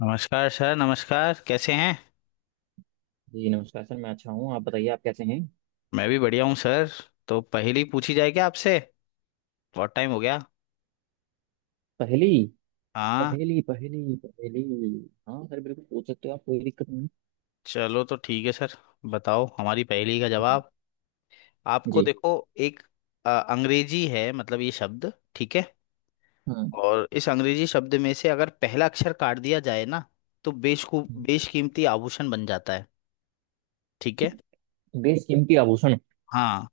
नमस्कार सर। नमस्कार। कैसे हैं? जी नमस्कार सर। मैं अच्छा हूँ। आप बताइए आप कैसे हैं। मैं भी बढ़िया हूँ सर। तो पहेली पूछी जाए क्या आपसे? बहुत टाइम हो गया। पहेली। हाँ, पहेली पहेली पहेली। हाँ सर, बिल्कुल पूछ सकते हो आप, कोई दिक्कत नहीं। चलो तो ठीक है सर। बताओ हमारी पहेली का हम्म। जवाब। आपको जी। देखो, एक अंग्रेजी है मतलब ये शब्द, ठीक है? हाँ। और इस अंग्रेजी शब्द में से अगर पहला अक्षर काट दिया जाए ना, तो बेशकू बेशकीमती आभूषण बन जाता है। ठीक है? बेशकीमती आभूषण। हाँ,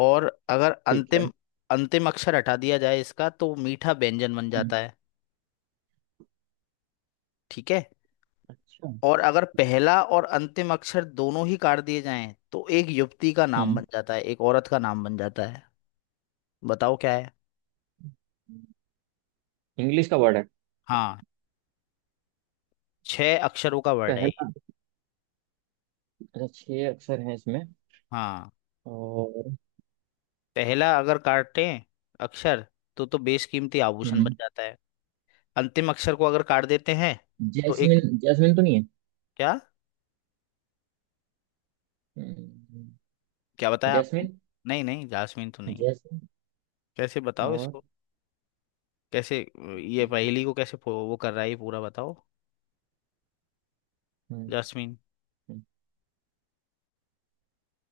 और अगर ठीक है। अंतिम अंतिम अक्षर हटा दिया जाए इसका, तो मीठा व्यंजन बन हम्म। जाता है। ठीक है। अच्छा। और अगर पहला और अंतिम अक्षर दोनों ही काट दिए जाएं, तो एक युवती का नाम बन हम्म। जाता है, एक औरत का नाम बन जाता है। बताओ क्या है। इंग्लिश का वर्ड है। हाँ, छह अक्षरों का वर्ड है ये। पहला। अच्छा, छह अक्षर हैं इसमें। हाँ, और। पहला अगर काटे अक्षर, तो बेशकीमती आभूषण बन हम्म। जाता है। अंतिम अक्षर को अगर काट देते हैं तो एक, जैस्मिन। जैस्मिन तो नहीं है? क्या? हम्म। क्या बताया आपने? जैस्मिन। नहीं नहीं, जासमीन तो नहीं है। जैस्मिन। कैसे बताओ और। इसको? कैसे ये पहेली हम्म। को कैसे वो कर रहा है ये, पूरा बताओ। हम्म। जासमीन। हम्म।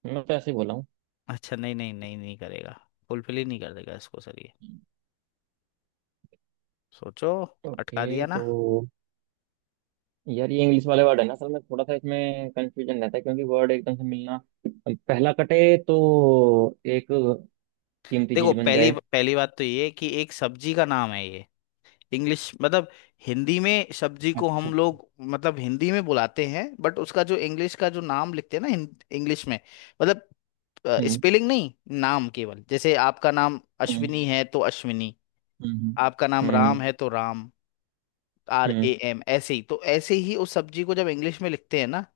मैं तो ऐसे ही बोला हूँ। अच्छा, नहीं नहीं नहीं, नहीं करेगा। फुलफिल ही नहीं कर देगा इसको सर ये। सोचो। अटका ओके दिया ना। तो। यार, ये इंग्लिश वाले वर्ड है ना, असल में थोड़ा सा इसमें कंफ्यूजन रहता है, क्योंकि वर्ड एकदम से मिलना। पहला कटे तो एक कीमती देखो, चीज ठीक बन पहली जाए। है, पहली बात तो ये कि एक सब्जी का नाम है ये। इंग्लिश मतलब हिंदी में सब्जी को अच्छा हम अच्छा। लोग मतलब हिंदी में बुलाते हैं, बट उसका जो इंग्लिश का जो नाम लिखते हैं ना इंग्लिश में, मतलब हम्म। स्पेलिंग नहीं, नाम केवल। जैसे आपका नाम हम्म। अश्विनी है तो अश्विनी, हम्म। आपका नाम राम हम्म। है तो Ram, R A hmm. M ऐसे ही, तो ऐसे ही उस सब्जी को जब इंग्लिश में लिखते हैं ना,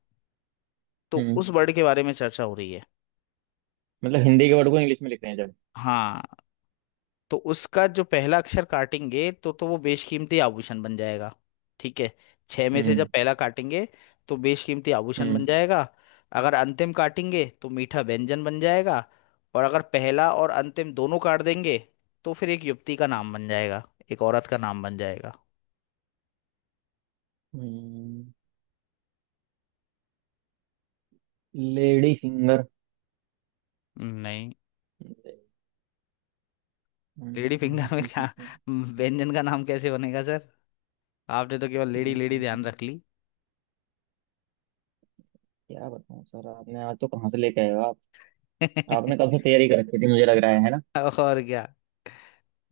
तो हम्म। उस वर्ड के बारे में चर्चा हो रही है। मतलब हिंदी के वर्ड को इंग्लिश में लिख रहे हैं जब। हाँ, तो उसका जो पहला अक्षर काटेंगे तो वो बेशकीमती आभूषण बन जाएगा। ठीक है? छह में से जब हम्म। पहला काटेंगे तो बेशकीमती आभूषण बन हम्म। जाएगा। अगर अंतिम काटेंगे तो मीठा व्यंजन बन जाएगा। और अगर पहला और अंतिम दोनों काट देंगे तो फिर एक युवती का नाम बन जाएगा, एक औरत का नाम बन जाएगा। हम्म। Lady finger. नहीं। लेडी फिंगर में क्या व्यंजन का नाम कैसे बनेगा सर? आपने तो केवल लेडी लेडी ध्यान रख ली। क्या बताऊं सर, आपने आज तो कहाँ से लेके आए हो आप। आपने कब से तैयारी कर रखी थी, मुझे लग रहा है ना। और क्या।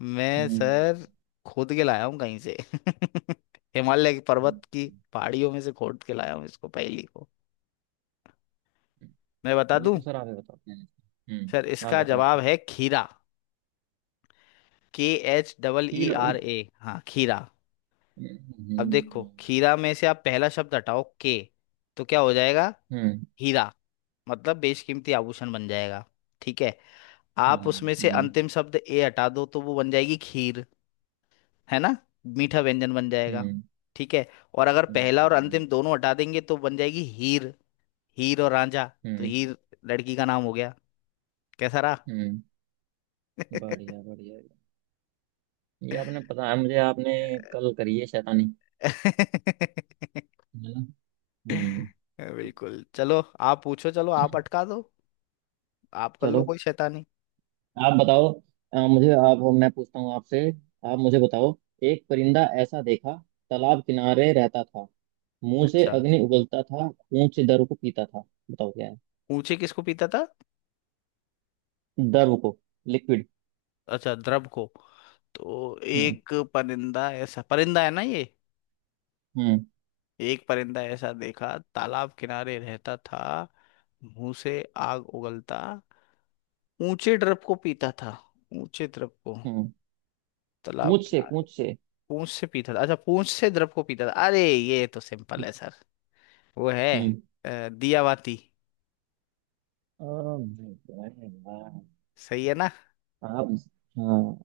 मैं हम्म। सर खोद के लाया हूँ कहीं से हिमालय के हम्म। पर्वत की हम्म। पहाड़ियों में से खोद के लाया हूँ इसको, पहेली को। मैं बता ये दूं तो सर आप ही बताओ। सर, हम्म, आप इसका बताओ जवाब इसका। है खीरा। के, एच डबल ई हील। आर ए हाँ, खीरा। हम्म। अब देखो, हम्म। खीरा में से आप पहला शब्द हटाओ के, तो क्या हो जाएगा? हीरा, मतलब बेशकीमती आभूषण बन जाएगा। ठीक है? आप उसमें से हम्म। अंतिम शब्द ए हटा दो तो वो बन जाएगी खीर, है ना? मीठा व्यंजन बन जाएगा। हम्म। ठीक है? और अगर पहला और हम्म। अंतिम दोनों हटा देंगे तो बन जाएगी हीर। हीर और रांझा, तो हीर लड़की का नाम हो गया। कैसा रहा? हम्म। बढ़िया बढ़िया। ये आपने, पता है मुझे, आपने कल करी है शैतानी, है ना। हम्म। बिल्कुल। चलो, आप पूछो, चलो, आप अटका दो, आप कर लो चलो कोई शैतानी। आप बताओ। मुझे आप, मैं पूछता हूँ आपसे। आप मुझे बताओ। एक परिंदा ऐसा देखा, तालाब किनारे रहता था। मुंह से अच्छा। अग्नि उगलता था, खून से द्रव को पीता था। बताओ क्या है। पूछे किसको पीता था? द्रव को। लिक्विड। अच्छा, द्रव को। तो हम्म। एक परिंदा, ऐसा परिंदा है ना ये। एक परिंदा ऐसा देखा, तालाब किनारे रहता था, मुंह से आग उगलता, ऊंचे ड्रप को पीता था। ऊंचे ड्रप को, हम्म। तालाब पूछ से, किनारे, पूछ से। पूंछ से पीता था। अच्छा, पूंछ से ड्रप को पीता था। अरे, ये तो सिंपल है सर। वो है हम्म। दियावाती। हाँ। सही है ना? उस- हाँ।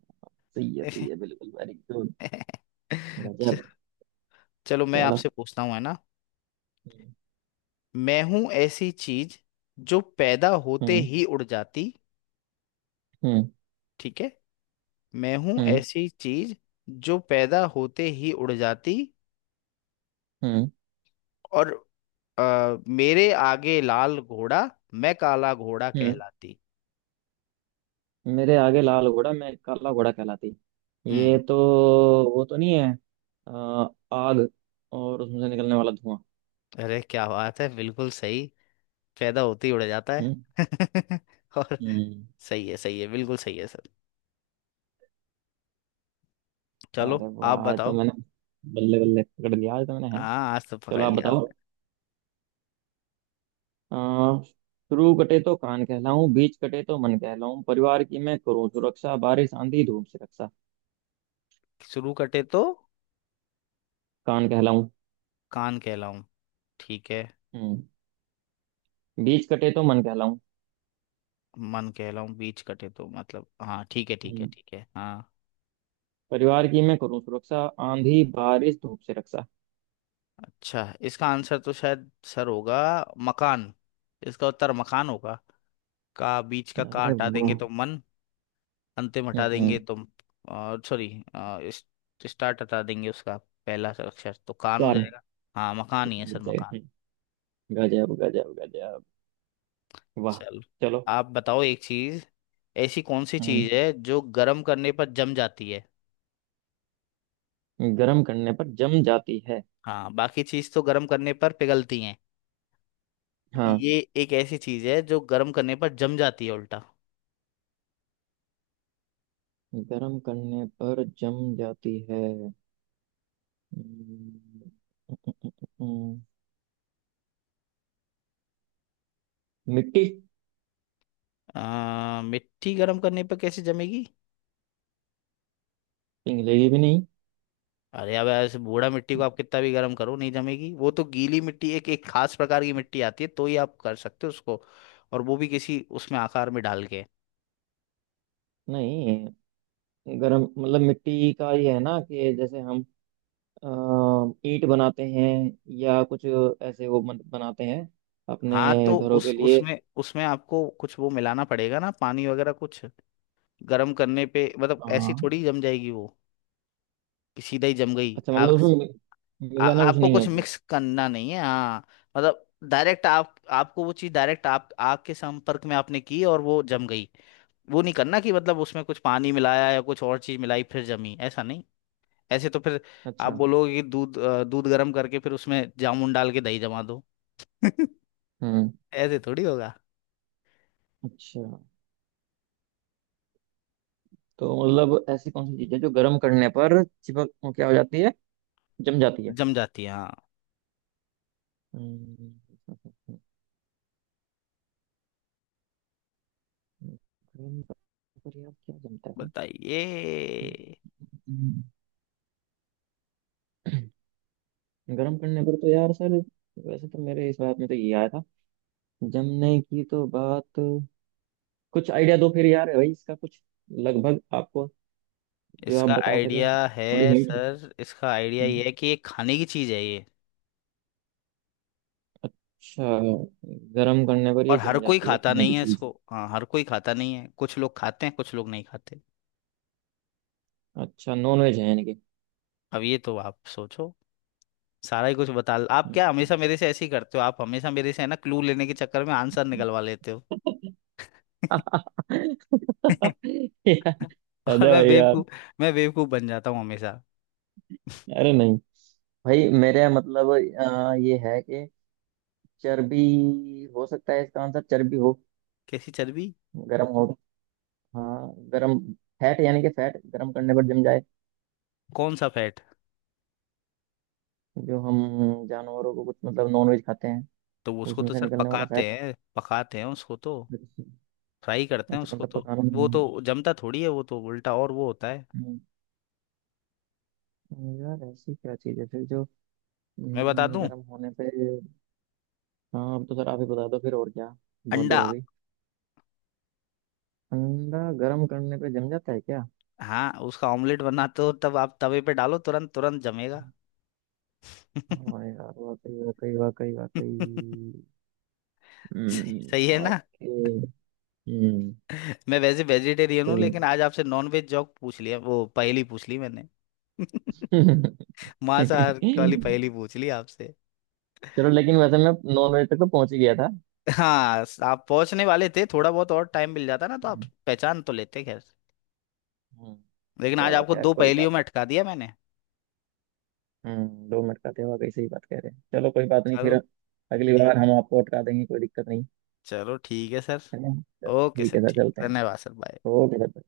सही है, सही है, बिल्कुल वेरी गुड। च- गजब। चलो, मैं चलो। आपसे पूछता हूँ, है ना? मैं हूं ऐसी चीज जो पैदा होते हम्म। ही उड़ जाती। हम्म। ठीक है? मैं हूं हम्म। ऐसी चीज जो पैदा होते ही उड़ जाती, हम्म। और मेरे आगे लाल घोड़ा, मैं काला घोड़ा हम्म। कहलाती। मेरे आगे लाल घोड़ा, मैं काला घोड़ा कहलाती। ये हम्म। तो वो तो नहीं है। अ, आग और उसमें से निकलने वाला धुआं। अरे क्या बात है, बिल्कुल सही। पैदा होते ही उड़ जाता है। हम्म। और हम्म। सही है, सही है, बिल्कुल सही है सर। चलो, अरे वाह, आप आज तो बताओ। मैंने बल्ले बल्ले पकड़ लिया, आज तो मैंने, है ना। हाँ, आज तो पकड़ चलो आप लिया बताओ। आपने। अ, शुरू कटे तो कान कहलाऊं, बीच कटे तो मन कहलाऊं, परिवार की मैं करूं सुरक्षा, बारिश आंधी धूप से रक्षा। शुरू कटे तो कान कहलाऊं। कान कहलाऊं, ठीक है। हम्म। बीच कटे तो मन कहलाऊं। मन कहलाऊं बीच कटे तो, मतलब, हाँ ठीक है, ठीक है, हम्म। ठीक है, हाँ। परिवार की मैं करूं सुरक्षा, आंधी बारिश धूप से रक्षा। अच्छा, इसका आंसर तो शायद सर होगा मकान। इसका उत्तर मकान होगा। का, बीच का अरे हटा देंगे वाह। तो मन। अंतिम हटा देंगे हम्म। तो, सॉरी, इस, स्टार्ट हटा देंगे उसका पहला अक्षर तो कान हो कान। जाएगा। हाँ, मकान ही है कितना सर, बच जाएगा? मकान। हम्म। गजब गजब गजब। वाह। चलो, चलो। आप बताओ एक चीज। ऐसी कौन सी हम्म। चीज है जो गर्म करने पर जम जाती है? गर्म करने पर जम जाती है। हाँ, बाकी चीज तो गर्म करने पर पिघलती हैं। हाँ, ये एक ऐसी चीज है जो गर्म करने पर जम जाती है, उल्टा। गर्म करने पर जम जाती है। हम्म। मिट्टी। मिट्टी गर्म करने पर कैसे जमेगी? पिघलेगी भी नहीं। अरे, अब ऐसे बूढ़ा, मिट्टी को आप कितना भी गर्म करो नहीं जमेगी वो, तो गीली मिट्टी, एक एक खास प्रकार की मिट्टी आती है तो ही आप कर सकते हो उसको, और वो भी किसी उसमें आकार में डाल के। नहीं, गरम मतलब मिट्टी का ये है ना, कि जैसे हम अ, ईंट बनाते हैं, या कुछ ऐसे वो बनाते हैं हाँ, अपने तो घरों उस के लिए। उसमें उसमें आपको कुछ वो मिलाना पड़ेगा ना, पानी वगैरह कुछ। गर्म करने पे मतलब ऐसी हाँ। थोड़ी जम जाएगी वो, कि सीधा ही जम गई अच्छा, आग? मतलब उसमें मिलाना कुछ आपको नहीं है कुछ उसमें? मिक्स करना नहीं है, हाँ, मतलब डायरेक्ट, आप आपको वो चीज़ डायरेक्ट आप आग के संपर्क में आपने की और वो जम गई। वो नहीं करना कि मतलब उसमें कुछ पानी मिलाया या कुछ और चीज मिलाई फिर जमी, ऐसा नहीं। ऐसे तो फिर आप अच्छा। बोलोगे कि दूध दूध गर्म करके फिर उसमें जामुन डाल के दही जमा दो। हम्म। ऐसे थोड़ी होगा। अच्छा। तो मतलब ऐसी कौन सी चीज है जो गर्म करने पर चिपक, वो क्या हो जाती है, जम जाती है। जम जाती है, हाँ। हम्म। गर्म पर, यार क्या जमता है। बताइए। हम्म। गर्म करने पर तो यार सर, वैसे तो मेरे इस बात में तो ये आया था, जमने की तो बात। कुछ आइडिया दो फिर यार भाई, इसका कुछ लगभग आपको, जो आप इसका बता सकें, आइडिया है थोड़ी हिंट। सर, इसका आइडिया ये है कि ये खाने की चीज है ये। अच्छा। गर्म करने पर और ये हर जम कोई जाती है, खाता खाने की नहीं है चीज। इसको, हाँ, हर कोई खाता नहीं है, कुछ लोग खाते हैं कुछ लोग नहीं खाते। अच्छा, नॉन वेज है यानी कि। अब ये तो आप सोचो। सारा ही कुछ बता आप क्या हमेशा मेरे से ऐसे ही करते हो? आप हमेशा मेरे से, है ना, क्लू लेने के चक्कर में आंसर निकलवा लेते हो। यार। और अरे मैं भाई यार। बेवकूफ, मैं बेवकूफ बन जाता हूँ हमेशा। अरे नहीं, भाई मेरे, मतलब ये है कि चर्बी हो सकता है इसका आंसर, चर्बी हो कैसी चर्बी? गर्म हो तो। हाँ, गरम। फैट, यानी कि फैट गरम करने पर जम जाए। कौन सा फैट? जो हम जानवरों को, कुछ मतलब, नॉनवेज खाते हैं, तो उसको उसमें तो से सर निकलने वाला पकाते फैट। हैं, पकाते हैं उसको तो, अच्छा। फ्राई करते हैं अच्छा उसको मतलब तो। पकाना। वो तो हम्म। जमता थोड़ी है, वो तो उल्टा और वो होता है। हम्म। यार, ऐसी क्या चीज़ है फिर जो मैं बता दूं, गर्म होने पे। हाँ, अब तो सर आप ही बता दो फिर, और क्या, बहुत अंडा। देर हो गई। अंडा? गर्म करने पे जम जाता है क्या? हाँ, उसका ऑमलेट बनाते हो तब आप तवे पे डालो, तुरंत तुरंत जमेगा। हाँ यार, वाकई वाकई वाकई वाकई। सही, सही हम्म। है ना? ओके। हम्म। मैं वैसे वेजिटेरियन हूँ, सही लेकिन आज आपसे नॉन वेज जॉक पूछ लिया, वो पहेली पूछ ली मैंने। मांसाहार वाली है। पहेली पूछ ली आपसे। चलो, लेकिन वैसे मैं नॉन वेज तक तो पहुंच ही गया था। हाँ, आप पहुंचने वाले थे, थोड़ा बहुत और टाइम मिल जाता ना तो आप हम्म। पहचान तो लेते, खैर। हम्म। लेकिन आज चलो आपको खैर, दो कोई पहेलियों बात में नहीं। अटका दिया मैंने। हम्म, 2 मिनट का थे, वाकई सही बात कह रहे हैं। चलो कोई बात नहीं फिर। चलो अगली ठीक, बार हम आपको अटका देंगे, कोई दिक्कत नहीं, चलो ठीक है सर। है ना। चलो ओके ठीक सर, है सर, ठीक। चलते हैं। धन्यवाद सर, बाय। Okay sir.